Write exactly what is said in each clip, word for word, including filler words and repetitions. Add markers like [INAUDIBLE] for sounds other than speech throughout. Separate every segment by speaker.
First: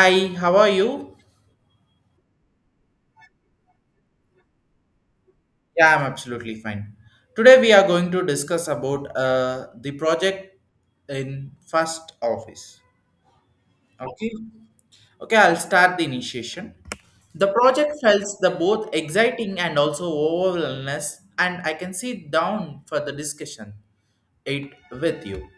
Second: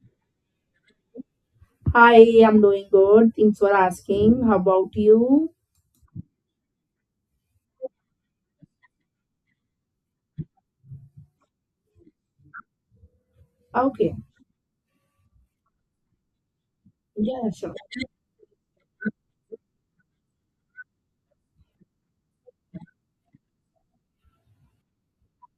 Speaker 1: Hi, how are you?
Speaker 2: Hi, I'm doing good. Thanks for asking. How about you?
Speaker 1: Yeah, I'm absolutely fine. Today we are going to discuss about uh, the project in first office.
Speaker 2: Okay.
Speaker 1: Okay. Okay, I'll start the initiation. The
Speaker 2: Yeah, sure.
Speaker 1: project felt the both exciting and also overwhelmness, and I can sit down for the discussion. It with you.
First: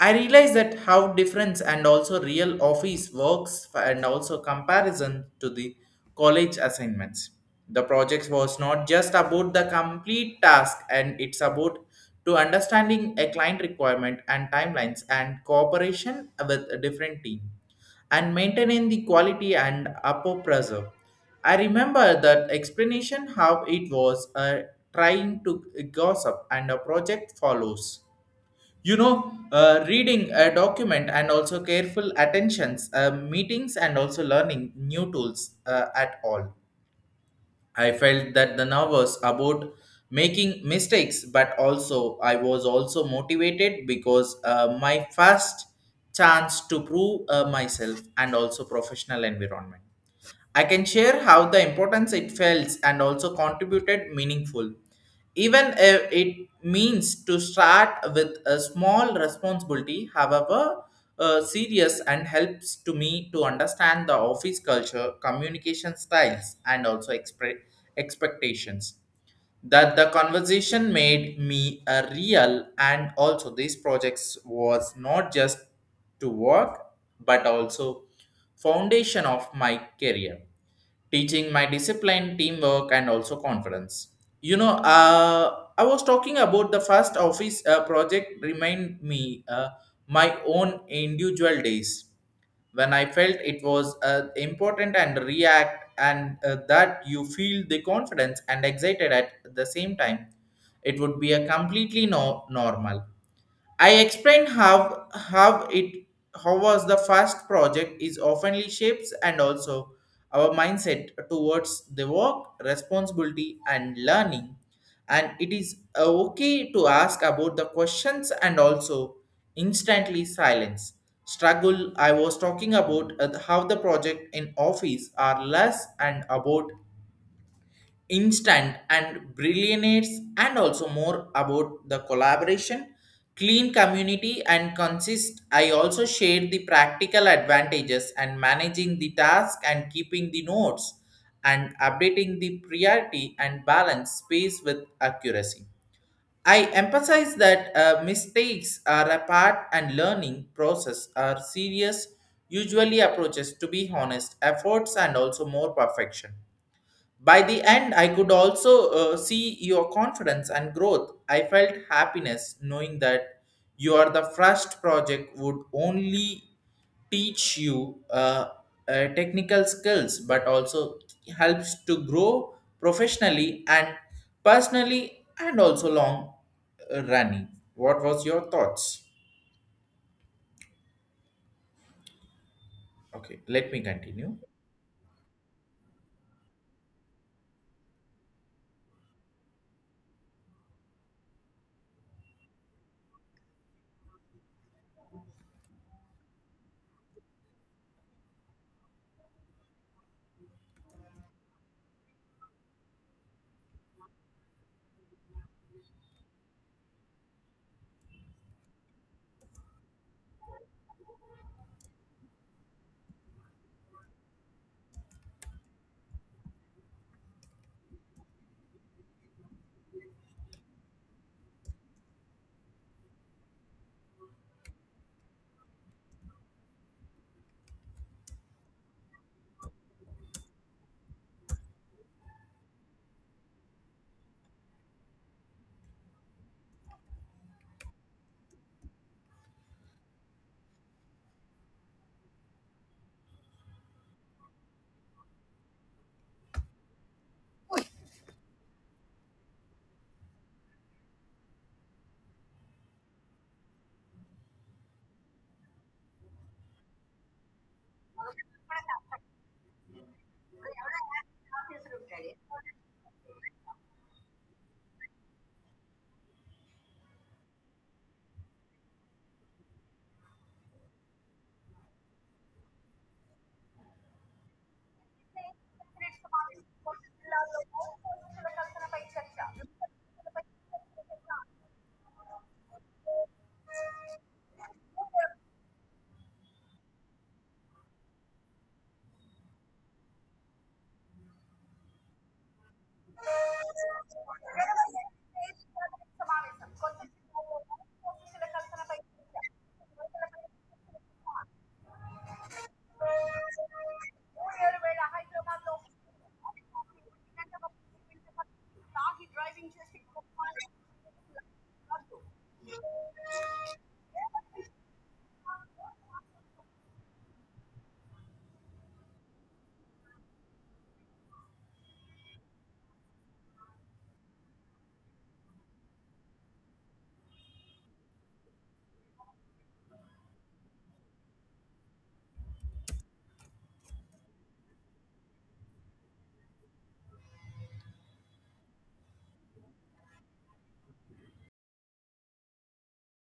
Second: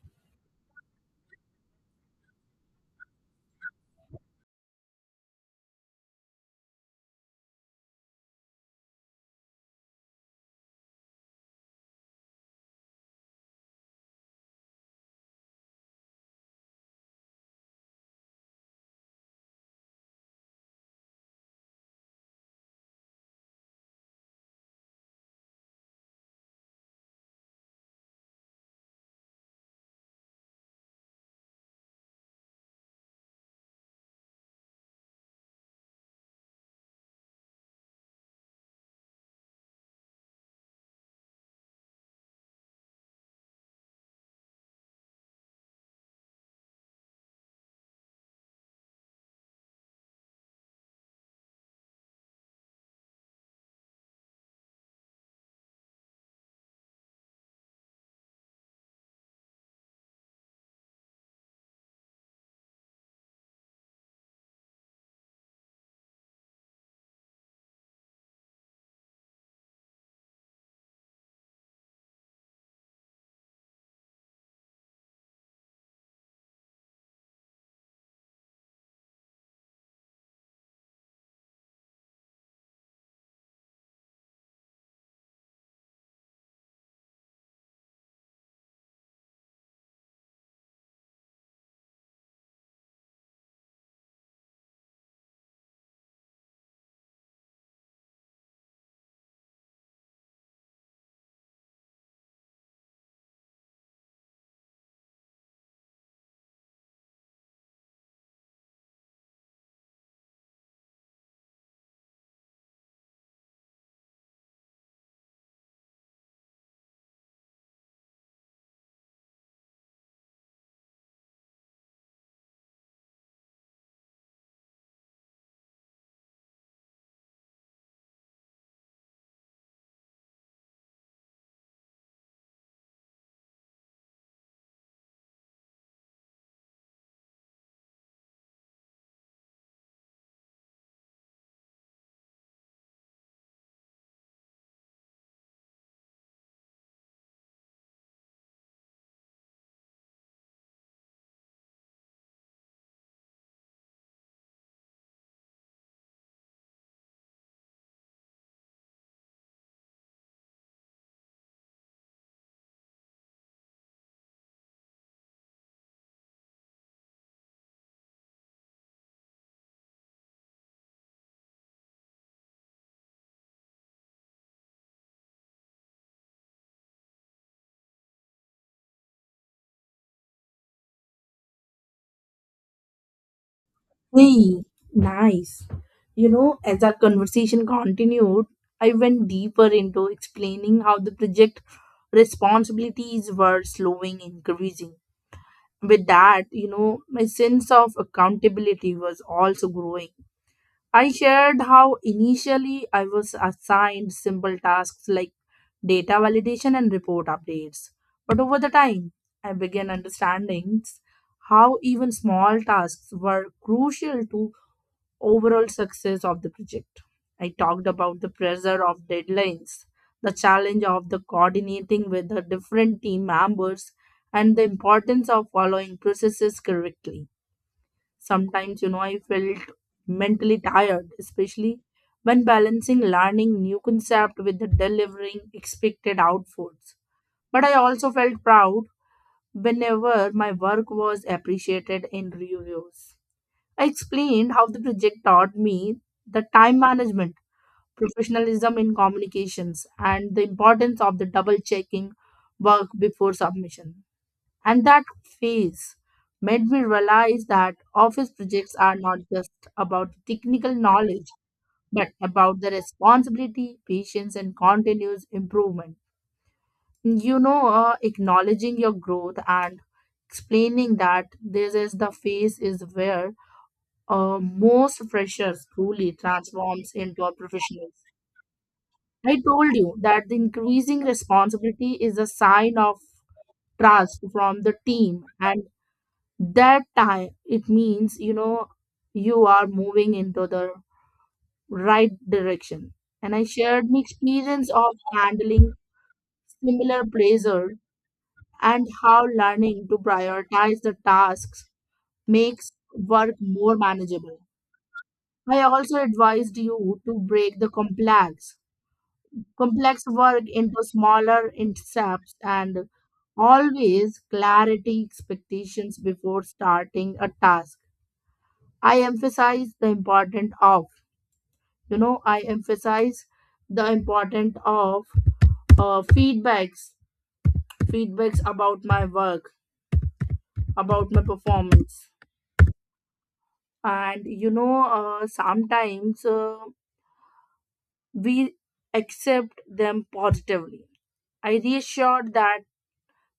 Speaker 1: I realize that how difference and also real office works and also comparison to the college assignments. The project was not just about the complete task and it's about to understanding a client requirement and timelines and cooperation with a different team and maintaining the quality and upper pressure. I remember that explanation how it was uh, trying to gossip and a project follows you know uh, reading a document and also careful attentions uh, meetings and also learning new tools uh, at all. I felt that the nervous about making mistakes, but also I was also motivated because uh, my first chance to prove uh, myself and also professional environment. I can share how the importance it felt and also contributed meaningful. Even if it means to start with a small responsibility, however uh, serious and helps to me to understand the office culture, communication styles, and also expre- expectations that the conversation made me a real and also these projects was not just to work, but also foundation of my career, teaching my discipline, teamwork, and also confidence. You know uh, i was talking about the first office uh, project remind me uh, my own individual days when I felt it was uh, important and react and uh, that you feel the confidence and excited at the same time. It would be a completely no normal. I explain how how it how was the first project is oftenly shapes and also our mindset towards the work, responsibility and learning. And it is uh, okay to ask about the questions and also instantly silence. Struggle I was talking about uh, how the project in office are less and about instant and brilliance, and also more about the collaboration, clean community, and consist. I also shared the practical advantages and managing the task and keeping the notes and updating the priority and balance space with accuracy. I emphasize that uh, mistakes are a part and learning process are serious, usually approaches to be honest efforts and also more perfection. By the end, I could also uh, see your confidence and growth. I felt happiness knowing that your the first project would only teach you uh, uh, technical skills, but also helps to grow professionally and personally, and also long uh, running. What was your thoughts? Okay, let me continue.
Speaker 2: Hey, nice. You know, as our conversation continued, I went deeper into explaining how the project responsibilities were slowing increasing. With that, you know, my sense of accountability was also growing. I shared how initially I was assigned simple tasks like data validation, and report updates. But over the time, I began understanding how even small tasks were crucial to overall success of the project. I talked about the pressure of deadlines, the challenge of the coordinating with the different team members, and the importance of following processes correctly. Sometimes, you know, I felt mentally tired, especially when balancing learning new concept with the delivering expected outputs. But I also felt proud whenever my work was appreciated in reviews. I explained how the project taught me the time management, professionalism in communications, and the importance of the double checking work before submission. And that phase made me realize that office projects are not just about technical knowledge, but about the responsibility, patience, and continuous improvement. You know, uh, acknowledging your growth and explaining that this is the phase is where uh, most freshers truly transforms into a professional. I told you that the increasing responsibility is a sign of trust from the team, and that time it means, you know, you are moving into the right direction. And I shared my experience of handling similar pressure and how learning to prioritize the tasks makes work more manageable. I also advised you to break the complex complex work into smaller steps and always clarity expectations before starting a task. I emphasize the important of, you know, I emphasize the important of uh, feedbacks, feedbacks about my work, about my performance. And, you know, uh, sometimes uh, we accept them positively. I reassured that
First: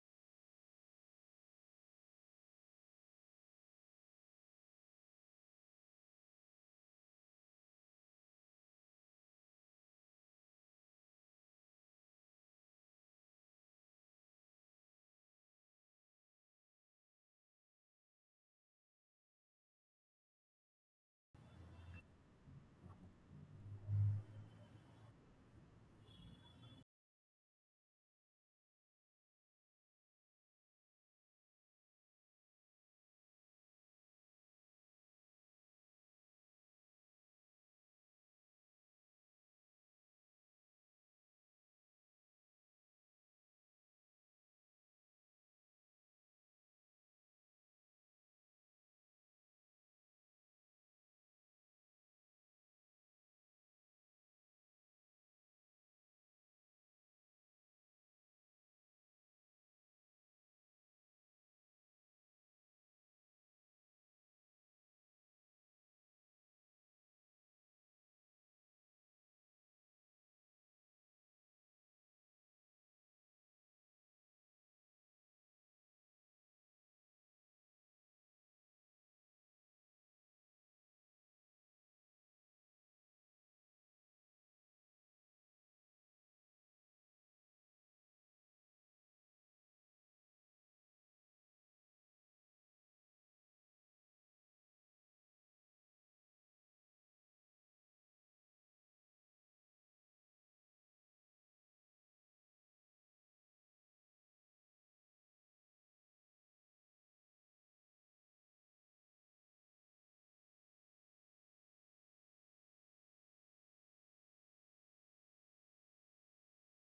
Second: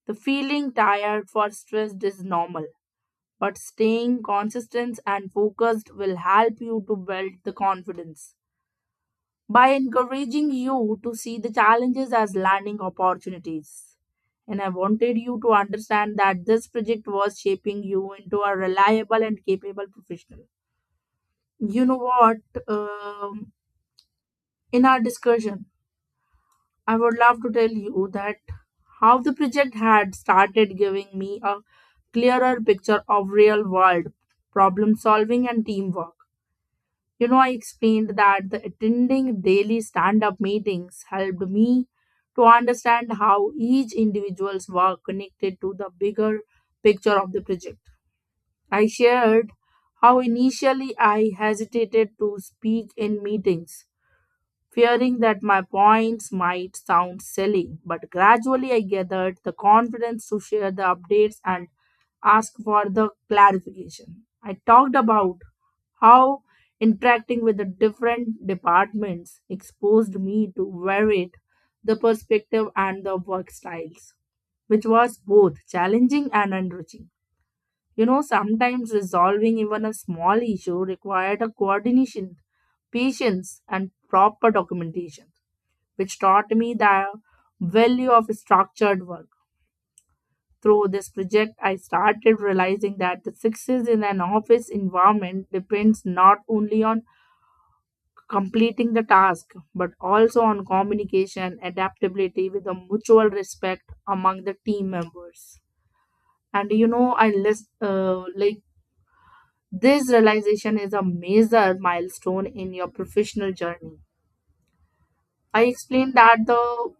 Speaker 2: the feeling tired for stressed is normal, but staying consistent and focused will help you to build the confidence, by encouraging you to see the challenges as learning opportunities. And I wanted you to understand that this project was shaping you into a reliable and capable professional. You know what? Um, in our discussion, I would love to tell you that how the project had started giving me a clearer picture of real world problem solving and teamwork. You know, I explained that the attending daily stand up meetings helped me to understand how each individual's work connected to the bigger picture of the project. I shared how initially I hesitated to speak in meetings, fearing that my points might sound silly, but gradually I gathered the confidence to share the updates and ask for the clarification. I talked about how interacting with the different departments exposed me to varied the perspective and the work styles, which was both challenging and enriching. You know, sometimes resolving even a small issue required a coordination, patience, and proper documentation, which taught me the value of structured work. Through this project, I started realizing that the success in an office environment depends not only on completing the task but also on communication, adaptability with a mutual respect among the team members. And you know, I list uh, like this realization is a major milestone in your professional journey. I explained that the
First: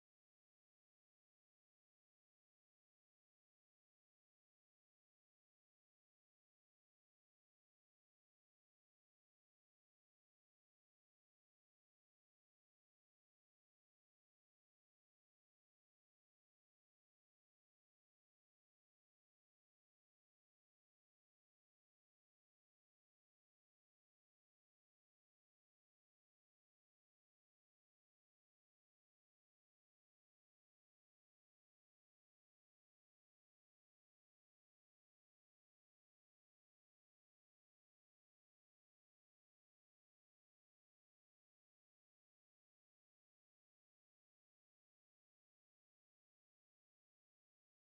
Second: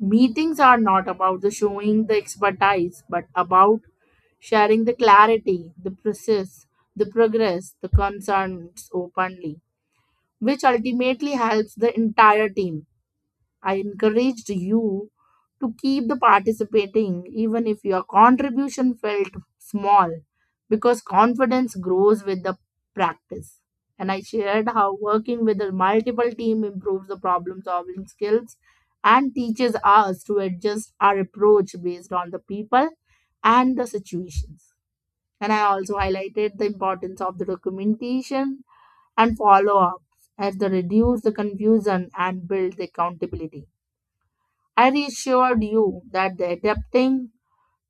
Speaker 2: meetings are not about the showing the expertise but about sharing the clarity, the process, the progress, the concerns openly, which ultimately helps the entire team. I encouraged you to keep the participating even if your contribution felt small, because confidence grows with the practice. And I shared how working with a multiple team improves the problem solving skills and teaches us to adjust our approach based on the people and the situations. And I also highlighted the importance of the documentation and follow up, as they reduce the confusion and build the accountability. I reassured you that the adapting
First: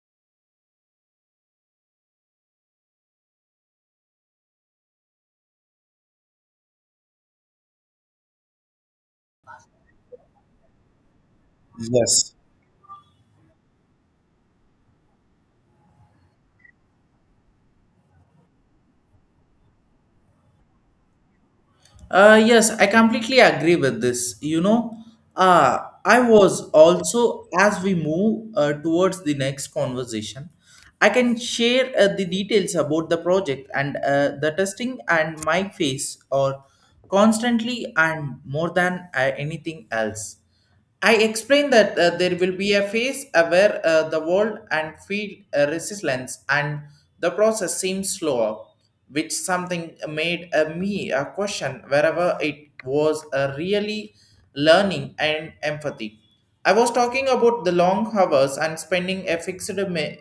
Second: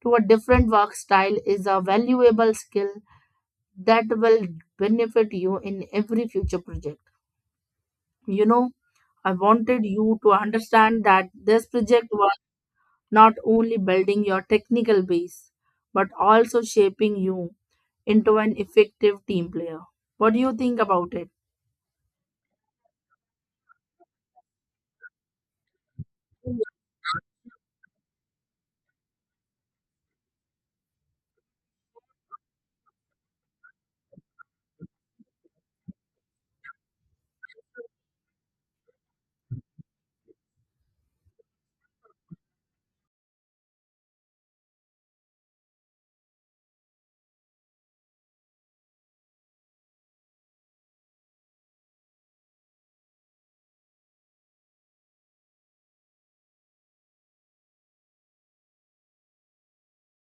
Speaker 2: to a different work style is a valuable skill that will benefit you in every future project. You know, I wanted you to understand that this project was
Speaker 1: Yes.
Speaker 2: not only building your technical base but also shaping you into an effective team player. What do you think about it?
Speaker 1: Uh, yes, I completely agree with this. You know, uh, I was also, as we move uh, towards the next conversation, I can share uh, the details about the project and uh, the testing and my face or constantly and more than uh, anything else. I explained that uh, there will be a phase uh, where uh, the world and field uh, resistance and the process seems slower, which something made uh, me a question wherever it was uh, really learning and empathy. I was talking about the long hours and spending a fixed mi-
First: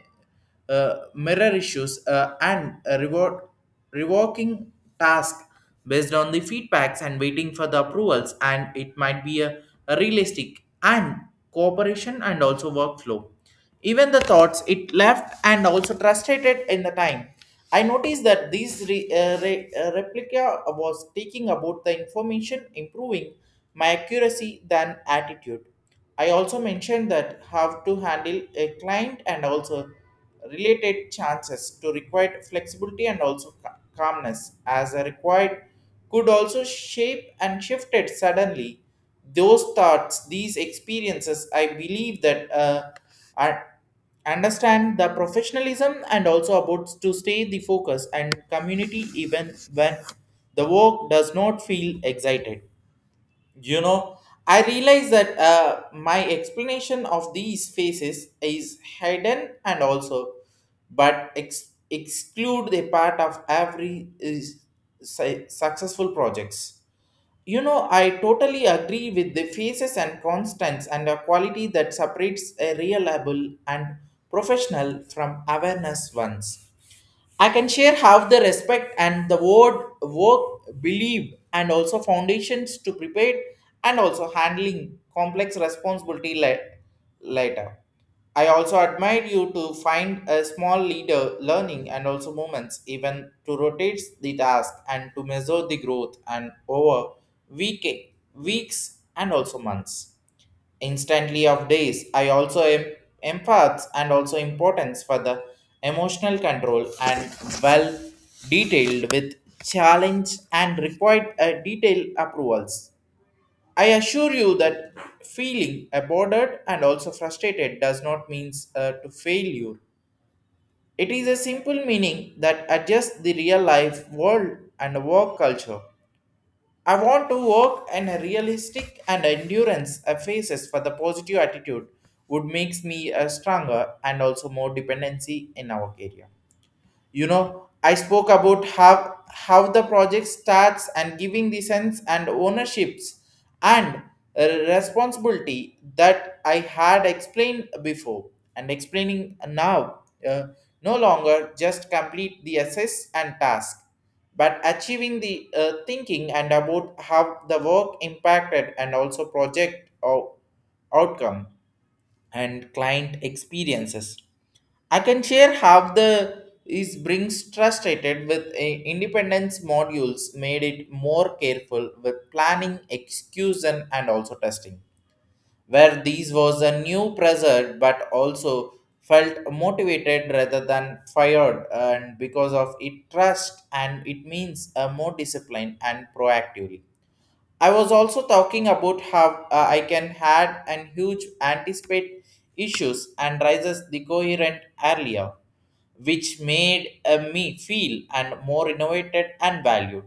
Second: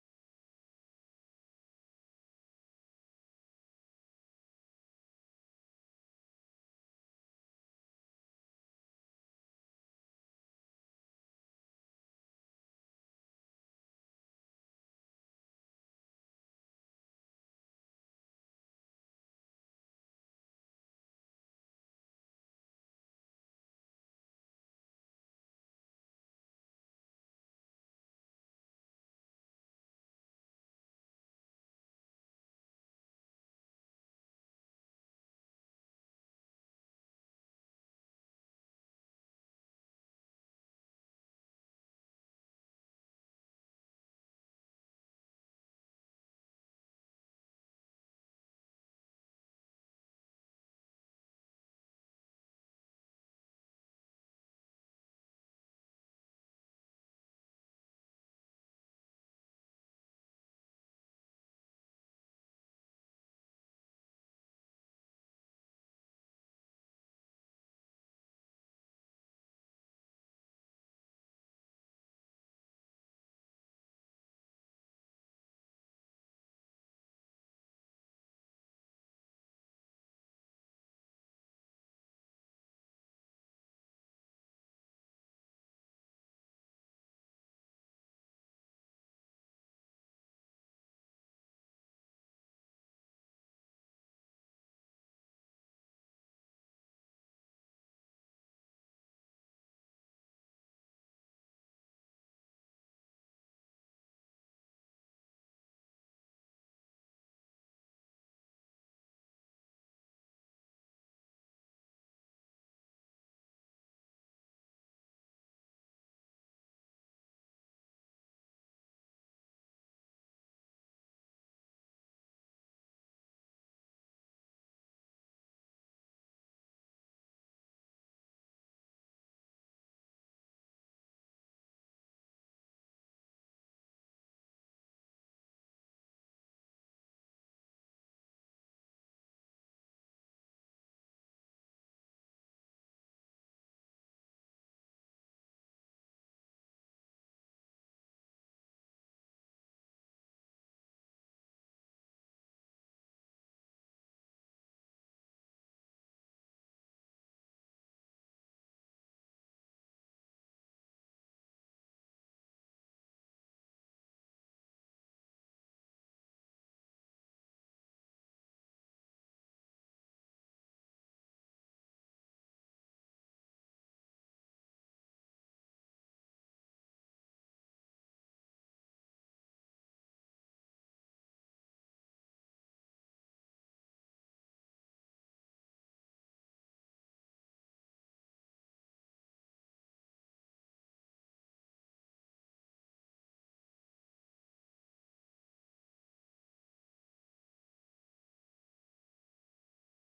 Speaker 1: uh, mirror issues, uh, and a reward, revoking task based on the feedbacks and waiting for the approvals. And it might be a, a realistic and cooperation and also workflow. Even the thoughts it left and also trusted it in the time. I noticed that this re, uh, re, uh, replica was taking about the information, improving my accuracy than attitude. I also mentioned that how to handle a client and also related chances to require flexibility and also ca- calmness as are required could also shape and shifted suddenly those thoughts. These experiences I believe that uh, I understand the professionalism and also about to stay the focus and community even when the work does not feel excited. You know, I realize that uh, my explanation of these faces is hidden and also, but ex- exclude the part of every is, su- successful projects. You know, I totally agree with the faces and constants and a quality that separates a reliable and professional from awareness ones. I can share how the respect and the word work, believe, and also foundations to prepare and also handling complex responsibility la- later. I also admire you to find a small leader learning and also moments, even to rotate the task and to measure the growth and over week, weeks and also months instantly of days. I also am empaths and also importance for the emotional control and well detailed with challenge and required uh, detailed approvals. I assure you that feeling aborted and also frustrated does not mean uh, to failure. It is a simple meaning that adjusts the real life world and work culture. I want to work in a realistic and endurance a faces for the positive attitude would makes me a stronger and also more dependency in our area. You know i spoke about how how the project starts and giving the sense and ownerships and uh, responsibility that I had explained before and explaining now, uh, no longer just complete the assess and task, but achieving the uh, thinking and about how the work impacted and also project or outcome and client experiences. I can share how the is brings frustrated with a independence modules made it more careful with planning, execution, and also testing. Where these was a new pressure, but also felt motivated rather than fired, and because of it trust and it means a more discipline and proactively. I was also talking about how uh, I can had and huge anticipate issues and rises the coherent earlier, which made uh, me feel and more innovated and valued.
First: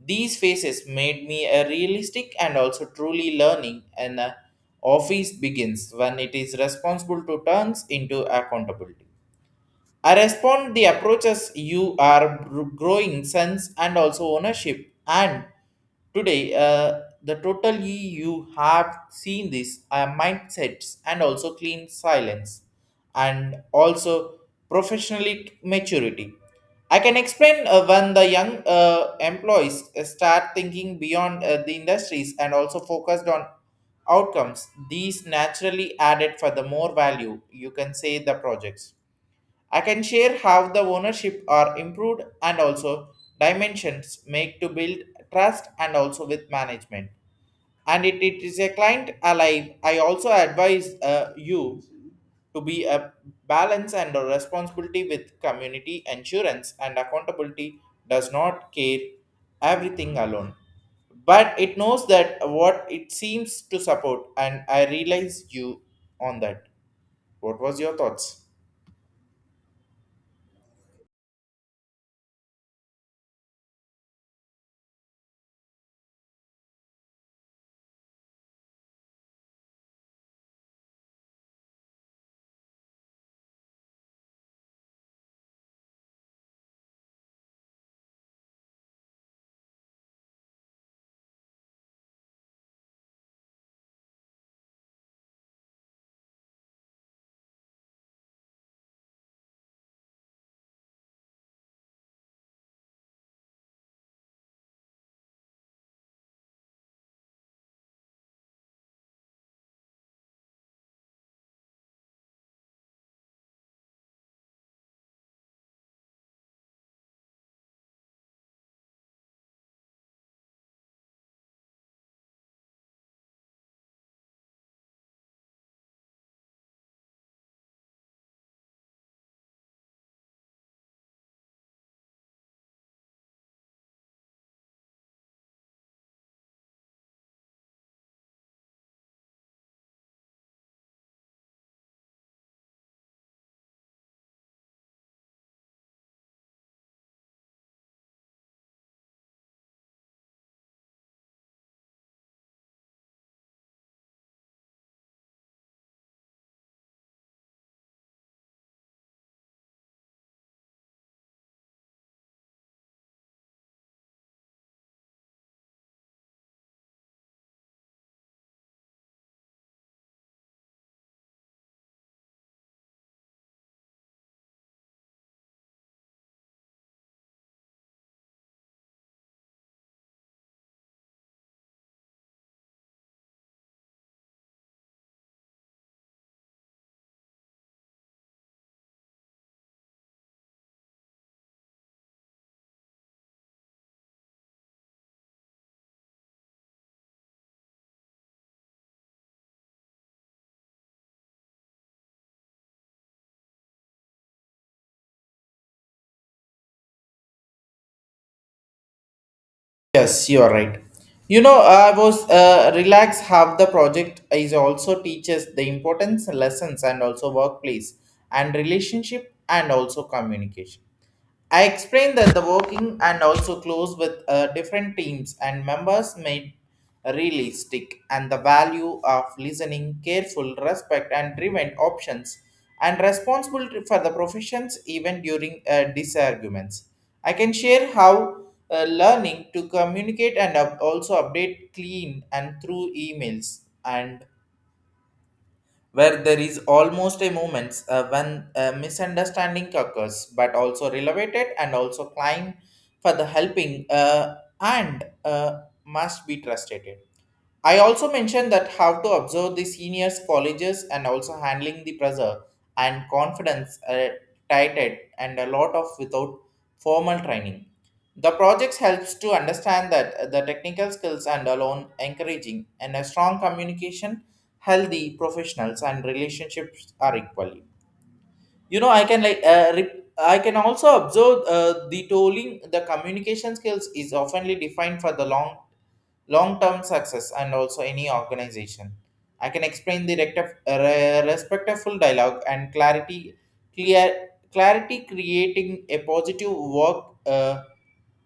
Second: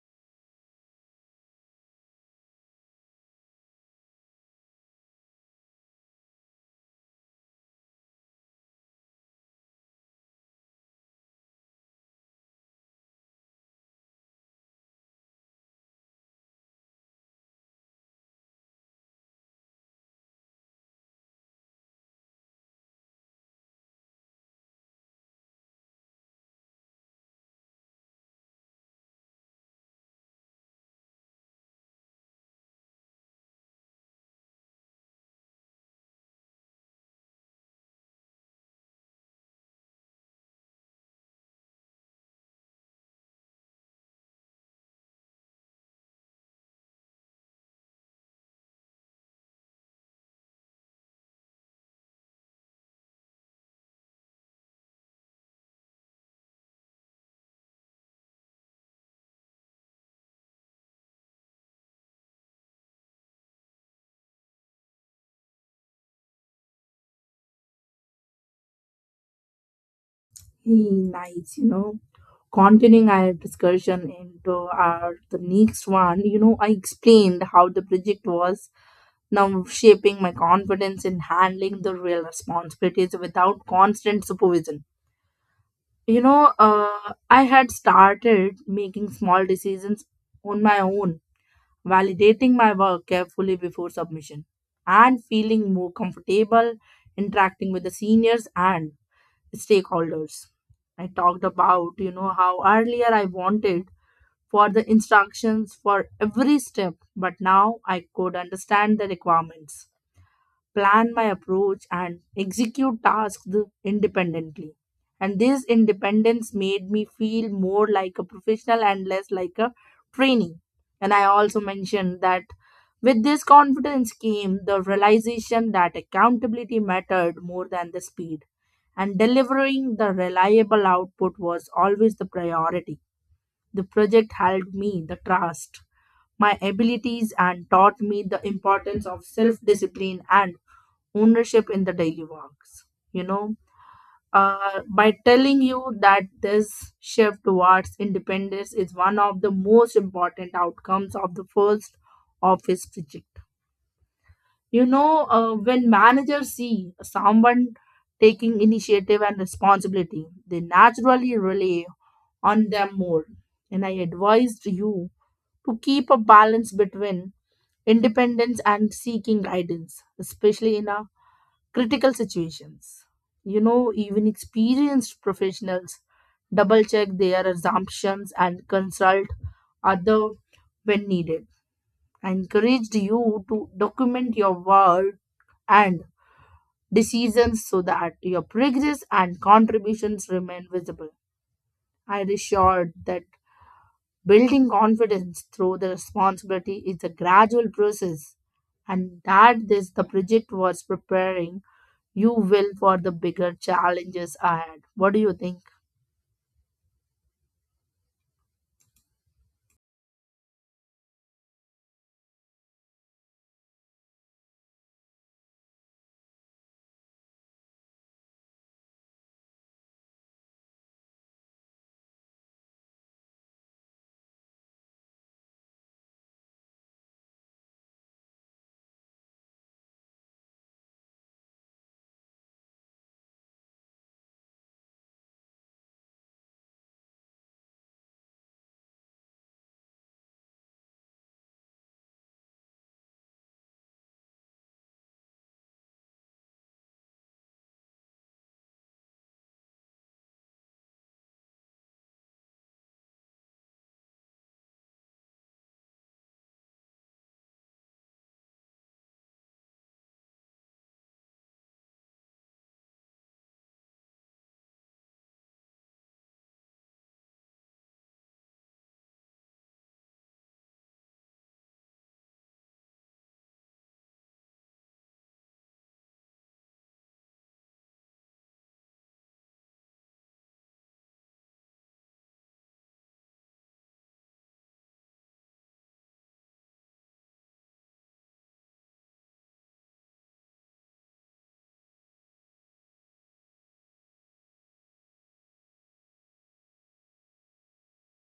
Speaker 1: These phases made me a realistic and also truly learning and uh, office begins when it is responsible to turns into accountability. I respond the approaches you are gr- growing sense and also ownership. And today, uh, the total ye you have seen this uh, mindsets and also clean silence and also professionally maturity. I can explain uh, when the young uh, employees uh, start thinking beyond uh, the industries and also focused on outcomes. These naturally added for the more value you can say the projects. I can share how the ownership are improved and also dimensions make to build trust and also with management. And it, it is a client alive. I also advise uh, you to be a balance and a responsibility with community insurance and accountability does not care everything alone. But it knows that what it seems to support and I realize you on that. What was your thoughts?
Speaker 2: Hey, nice. You know, continuing our discussion into our the next one, you know, I explained how the project was now shaping my confidence in handling the real responsibilities without constant supervision. you know uh, I had started making small decisions on my own, validating my work carefully before submission, and feeling more comfortable interacting with the seniors and stakeholders. I talked about, you know, how earlier I wanted for the instructions for every step, but now I could understand the requirements, plan my approach, and execute tasks independently. And this independence made me feel more like a professional and less like a trainee. And I also mentioned that with this confidence came the realization that accountability mattered more than the speed, and delivering the reliable output was always the priority. The project held me the trust, my abilities, and taught me the importance of self discipline and ownership in the daily works. You know, uh, by telling you that this shift towards independence is one of the most important outcomes of the first office. You know, uh, when managers see someone taking initiative and responsibility, they naturally rely on them more. And I advised you to keep a balance between independence and seeking guidance, especially in a critical situations. You know, even experienced professionals double check their assumptions and consult other when needed. I encouraged you to document your work and decisions so that your progress and contributions remain visible. I reassured that building confidence through the responsibility is a gradual process, and that this the project was preparing you well for the bigger challenges ahead. What do you think?
Speaker 1: Yes, you are right. You know, I was uh, relaxed how the project is also teaches the importance, lessons, and also workplace and relationship and also communication. I explained that the working and also close with uh, different teams and members made realistic and the value of listening, careful, respect, and driven options and responsibility for the professions even during uh, disarguments. I can share how uh, learning to communicate and up- also update clean and through emails, and where there is almost a moment uh, when a misunderstanding occurs, but also relevant and also climb for the helping uh, and uh, must be trusted. I also mentioned that how to observe the seniors' colleges and also handling the pressure and confidence uh, tighted and a lot of without formal training. The projects helps to understand that the technical skills and alone encouraging and a strong communication, healthy professionals and relationships are equally. You know i can like uh, re- i can also observe uh, the tolling the communication skills is oftenly defined for the long long term success and also any organization. I can explain the rectif- re- respectful dialogue and clarity clear clarity creating a positive work uh,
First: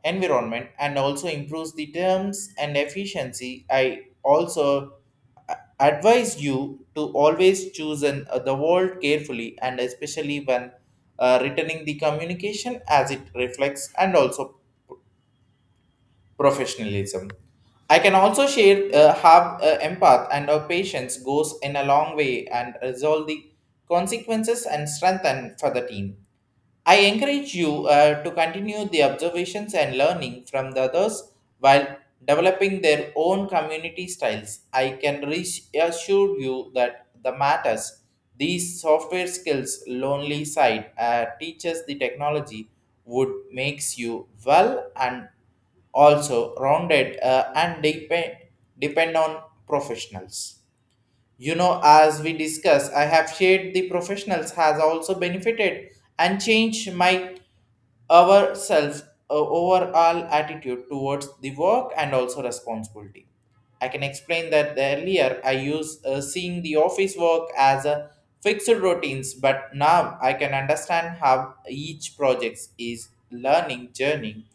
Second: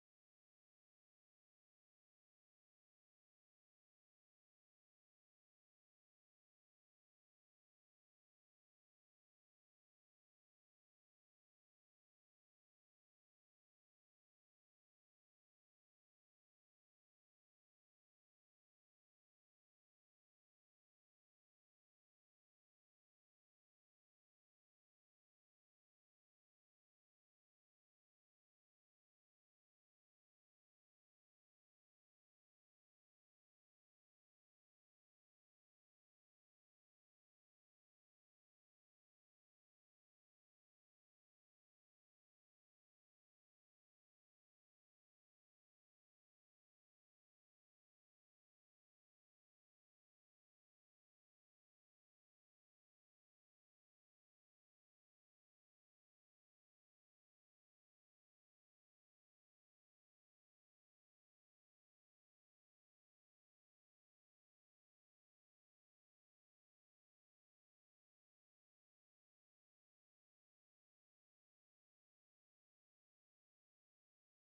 Speaker 1: environment and also improves the terms and efficiency. I also a- advise you to always choose an, uh, the word carefully and especially when uh, returning the communication as it reflects and also professionalism. I can also share uh, have uh, empath and our patience goes in a long way and resolve the consequences and strengthen for the team. I encourage you uh, to continue the observations and learning from the others while developing their own community styles. I can reassure you that the matters these software skills lonely side uh, teaches the technology would makes you well and also rounded uh, and depend depend on professionals. You know, as we discuss, I have shared the professionals has also benefited and changed my ourselves uh, overall attitude towards the work and also responsibility. I can explain that earlier I used uh, seeing the office work as a fixed routines, but now I can understand how each project is learning journey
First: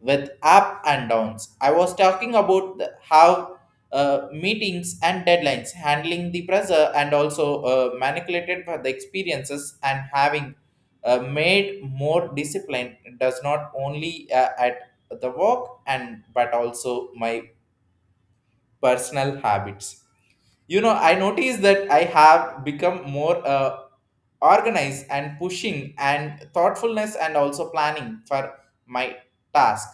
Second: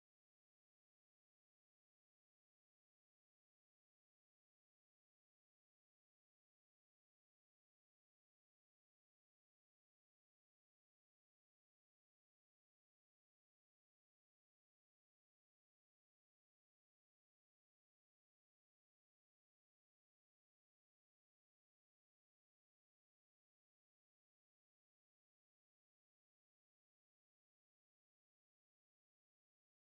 Speaker 1: with up and downs. I was talking about the, how uh, meetings and deadlines, handling the pressure, and also uh, manipulated by the experiences and having uh, made more discipline does not only uh, at the work and but also my personal habits. You know, I noticed that I have become more uh, organized and pushing and thoughtfulness and also planning for my task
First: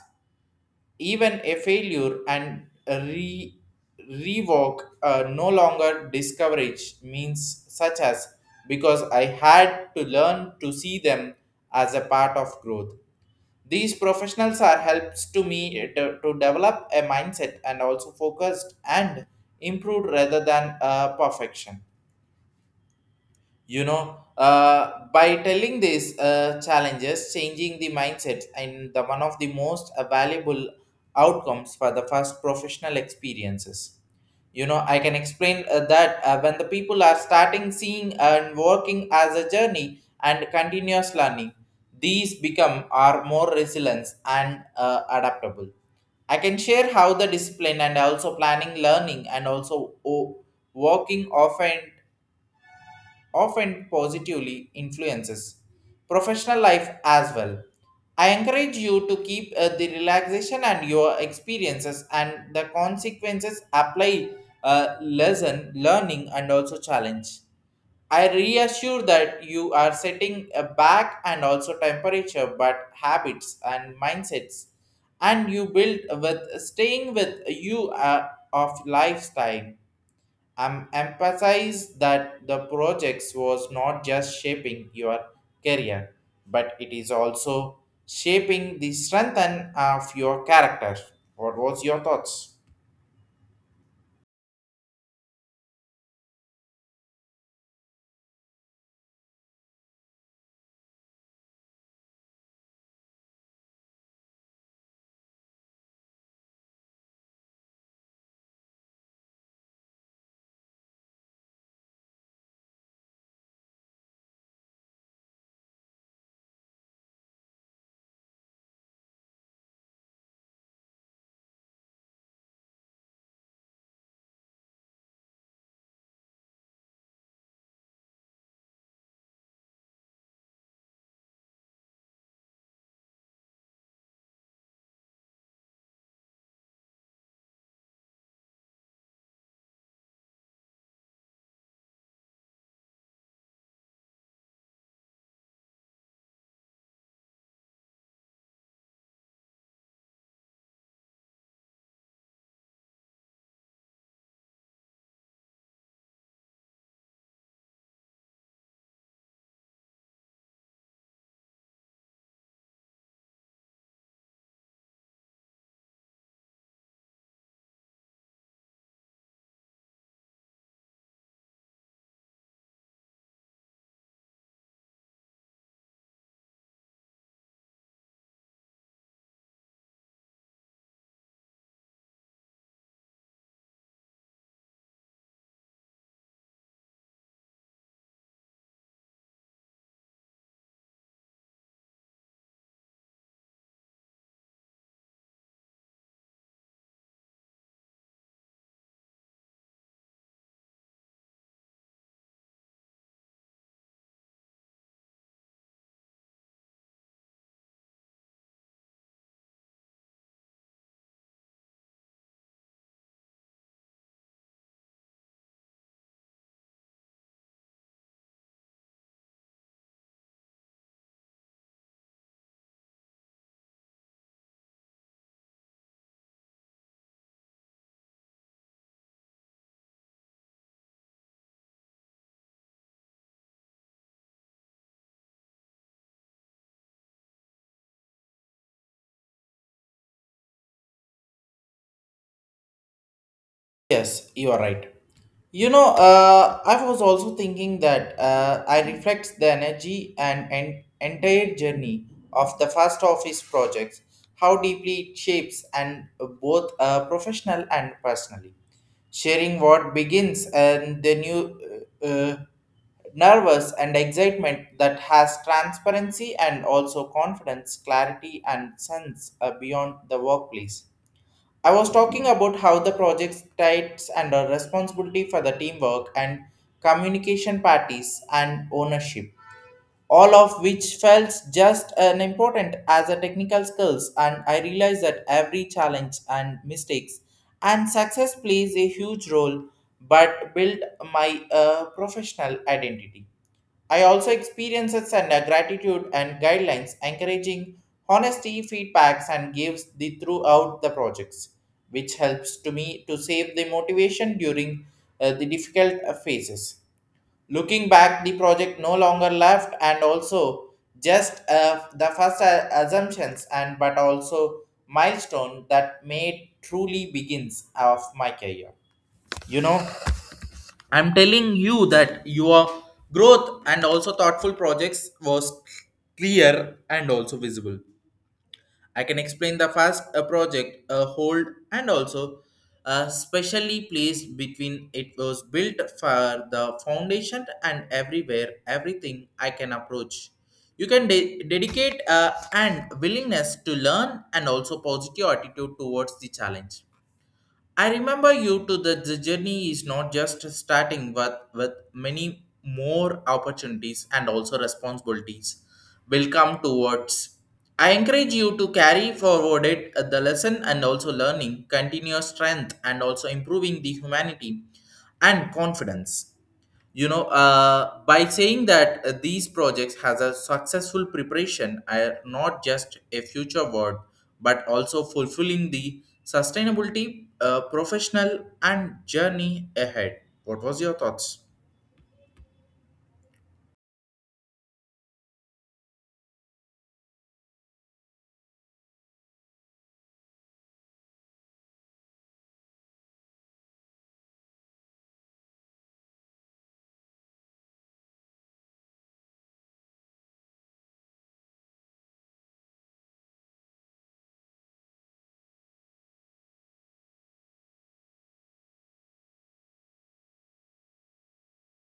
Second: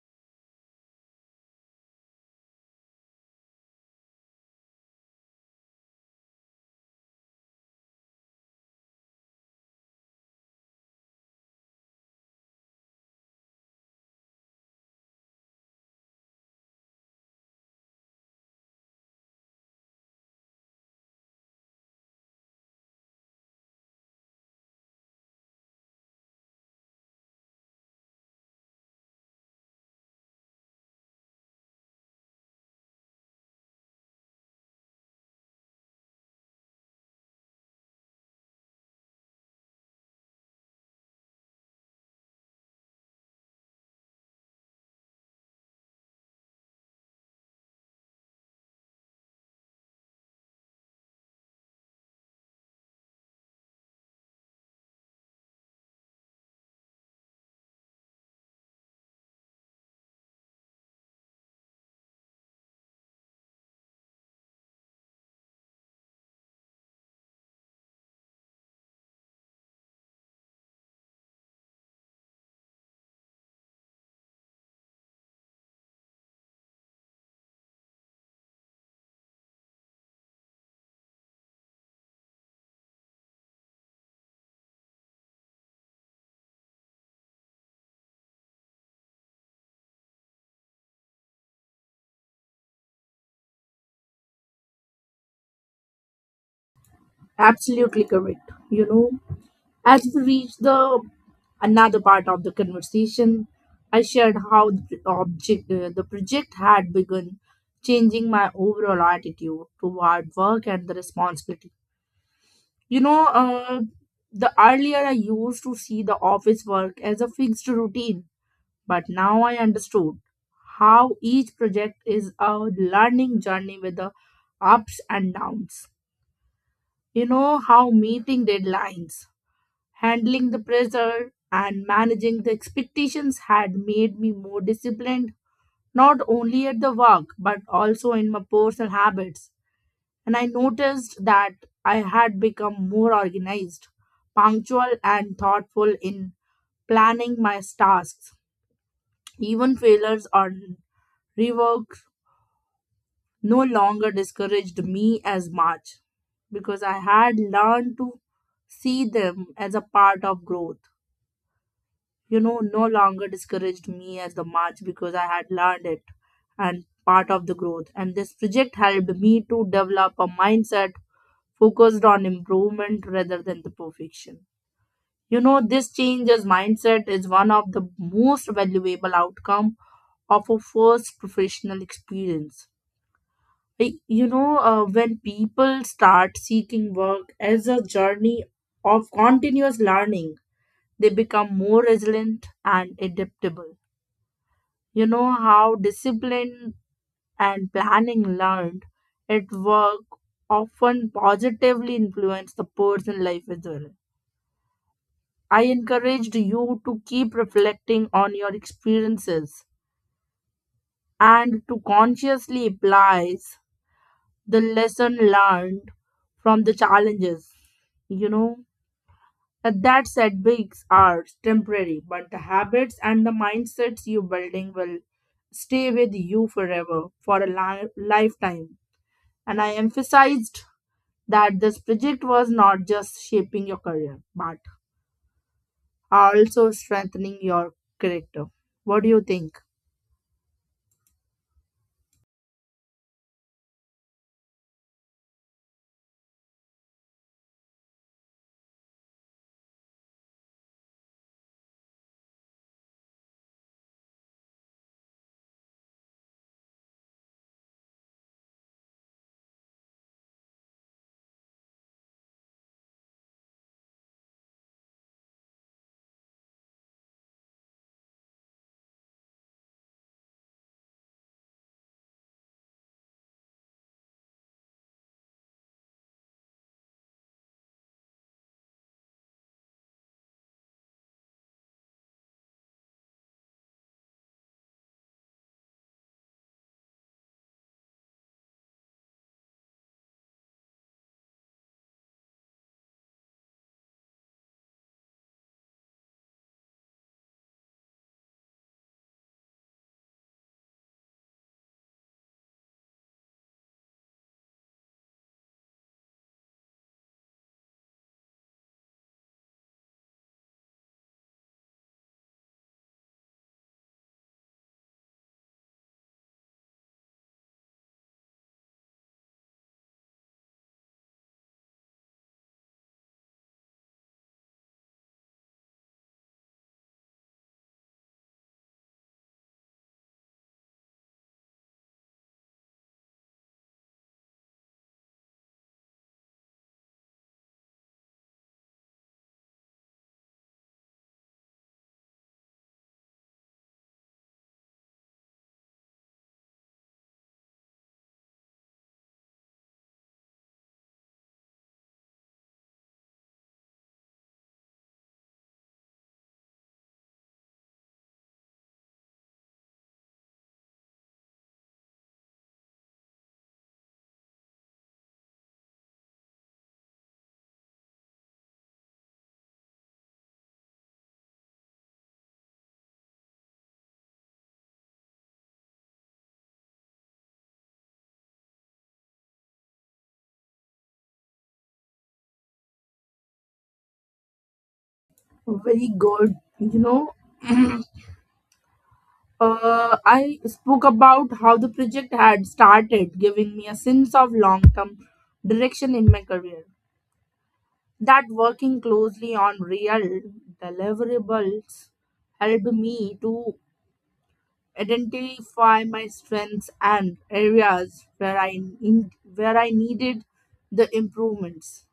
Speaker 1: even a failure and re revoke uh, no longer discourage means such as because I had to learn to see them as a part of growth. These professionals are helps to me to, to develop a mindset and also focused and improved rather than uh, perfection. You know uh, by telling these uh, challenges changing the mindsets and the one of the most uh, valuable outcomes for the first professional experiences. you know I can explain uh, that uh, when the people are starting seeing and working as a journey and continuous learning, these become are more resilient and uh, adaptable. I can share how the discipline and also planning learning and also o- working often often positively influences professional life as well. I encourage you to keep uh, the relaxation and your experiences and the consequences apply uh, lesson learning and also challenge. I reassure that you are setting a back and also temperature but habits and mindsets and you build with staying with you uh, of lifestyle. I'm emphasized that the projects was not just shaping your career, but it is also shaping the strength and of your character. What was your thoughts?
Speaker 2: Absolutely correct. You know, as we reached the another part of the conversation, I shared how the object uh, the project had begun changing my overall attitude toward work and the responsibility. You know, uh, the earlier I used to see the office work as a fixed routine, but now I understood how each project is a learning journey with the ups and downs. You know how meeting deadlines, handling the pressure and managing the expectations had made me more disciplined, not only at the work, but also in my personal habits. And I noticed that I had become more organized, punctual, and thoughtful in planning my tasks. Even failures or rework no longer discouraged me as much because I had learned to see them as a part of growth. You know, no longer discouraged me as the march because I had learned it and part of the growth. And this project helped me to develop a mindset focused on improvement rather than the perfection. You know, this change as mindset is one of the most valuable outcome of a first professional experience. I- You know, uh, when people start seeking work as a journey of continuous learning, they become more resilient and adaptable. You know how discipline and planning learned at work often positively influence the personal life as well. I encouraged you to keep reflecting on your experiences and to consciously apply the lesson learned from the challenges. You know, and that setbacks are temporary, but the habits and the mindsets you building will stay with you forever for a li- lifetime. And I emphasized that this project was not just shaping your career, but also strengthening your character. What do you think?
Speaker 1: Yes, you are right. You know, uh, I was also thinking that uh, I reflect the energy and, and entire journey of the first office projects, how deeply it shapes and uh, both uh, professional and personally. Sharing what begins and the new uh, uh, nervous and excitement that has transparency and also confidence, clarity and sense uh, beyond the workplace. I was talking about how the project types and under responsibility for the teamwork and communication parties and ownership, all of which felt just as important as the technical skills. And I realized that every challenge and mistakes and success plays a huge role, but build my uh, professional identity. I also experiences and uh, gratitude and guidelines encouraging honesty feedbacks and gives the throughout the projects, which helps to me to save the motivation during uh, the difficult uh, phases. Looking back, the project no longer left and also just uh, the first uh, assumptions and but also milestone that made truly begins of my career. You know, I'm telling you that your growth and also thoughtful projects was clear and also visible. I can explain the first uh, project, a hold, and also uh, specially placed between it was built for the foundation and everywhere, everything I can approach. You can de- dedicate uh, and willingness to learn and also positive attitude towards the challenge. I remember you to that the journey is not just starting with, with many more opportunities and also responsibilities will come towards. I encourage you to carry forward it, uh, the lesson and also learning, continuous strength and also improving the humanity and confidence. You know uh, by saying that uh, these projects has a successful preparation are not just a future word but also fulfilling the sustainability uh, professional and journey ahead. What was your thoughts?
Speaker 2: Very good. You know, uh, I spoke about how the project had started, giving me a sense of long term direction in my career. That working closely on real deliverables helped me to identify my strengths and areas where I need, where I needed the improvements.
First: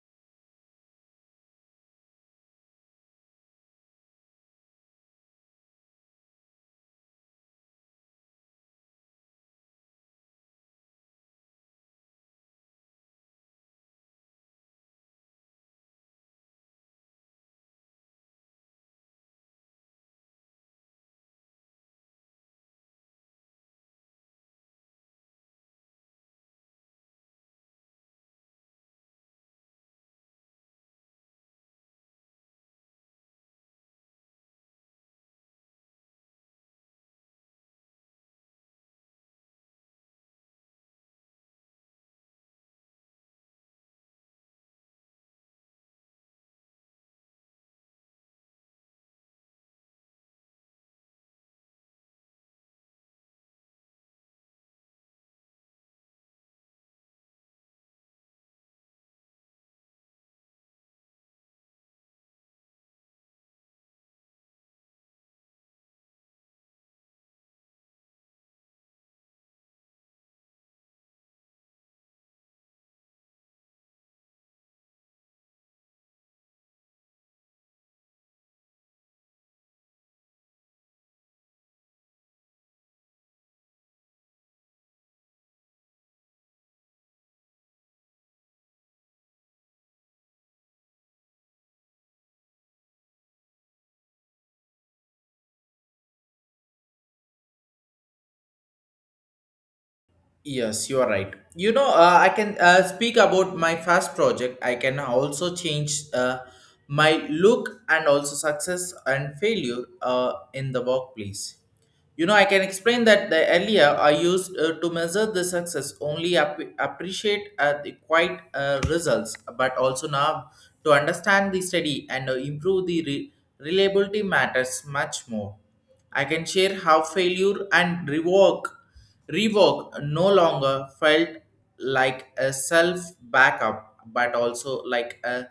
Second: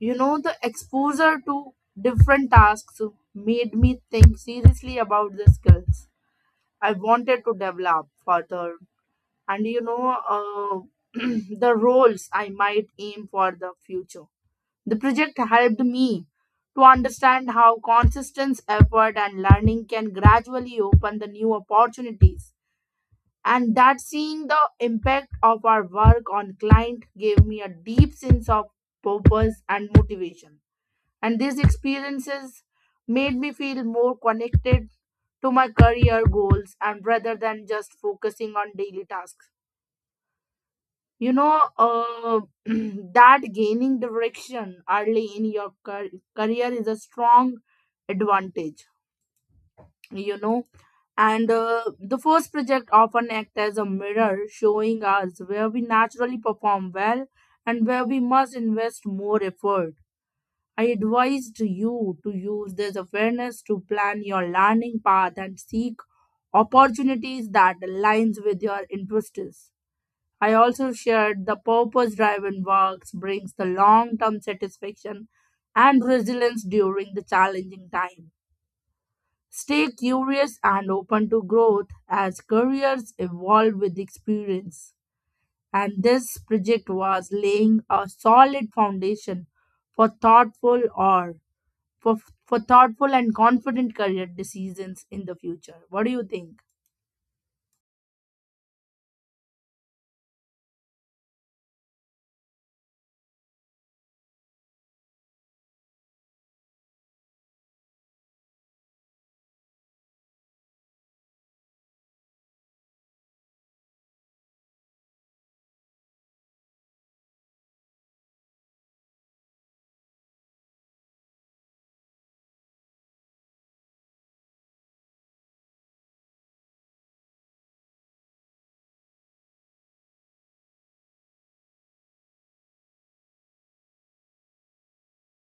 Speaker 2: You know, the exposure to different tasks made me think seriously about the skills I wanted to develop further, and you know, uh, [CLEARS THROAT] the roles I might aim for the future. The project helped me to understand how consistent effort and learning can gradually open the new opportunities, and that seeing the impact of our work on client gave me a deep sense of purpose and motivation. And these experiences made me feel more connected to my career goals and rather than just focusing on daily tasks. you know uh, [CLEARS THROAT] that gaining direction early in your car- career is a strong advantage. You know, and uh, the first project often act as a mirror showing us where we naturally perform well and where we must invest more effort. I advised you to use this awareness to plan your learning path and seek opportunities that aligns with your interests. I also shared the purpose driven works brings the long term satisfaction and resilience during the challenging times. Stay curious and open to growth as careers evolve with experience. And this project was laying a solid foundation for thoughtful or for, for thoughtful and confident career decisions in the future. What do you think?
Speaker 1: Yes, you are right. You know, uh, I can uh, speak about my first project. I can also change uh, my look and also success and failure uh, in the workplace. You know, I can explain that the earlier I used uh, to measure the success only app- appreciate uh, the quite uh, results, but also now to understand the study and uh, improve the re- reliability matters much more. I can share how failure and rework Reebok no longer felt like a self backup, but also like a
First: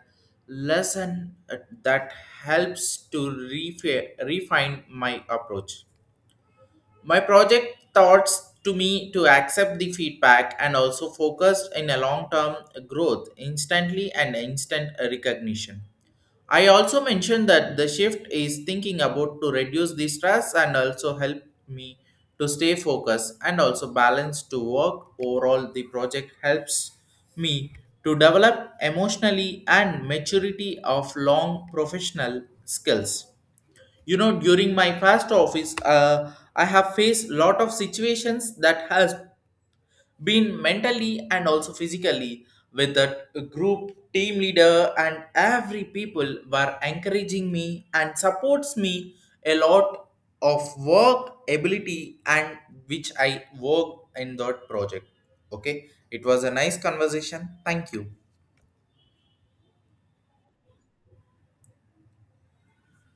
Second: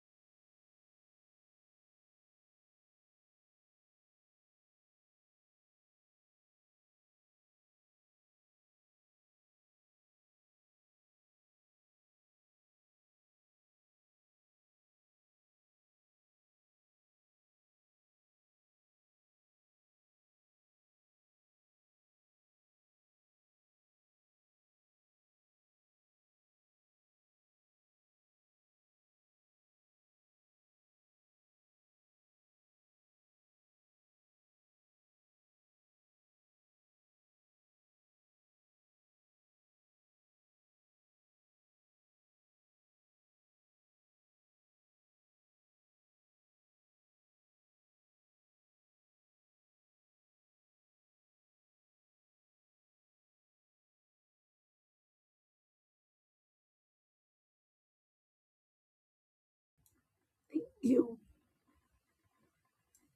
Speaker 1: lesson uh, that helps to refi- refine my approach. My project thoughts to me to accept the feedback and also focused in a long term growth instantly and instant recognition. I also mentioned that the shift is thinking about to reduce the stress and also help me to stay focused and also balance to work. Overall, the project helps me to develop emotionally and maturity of long professional skills. You know, during my past office, uh, I have faced lot of situations that has been mentally and also physically with the group team leader and every people were encouraging me and supports me a lot of work ability and which I work in that project. Okay, it was a nice conversation. Thank you.
Speaker 2: You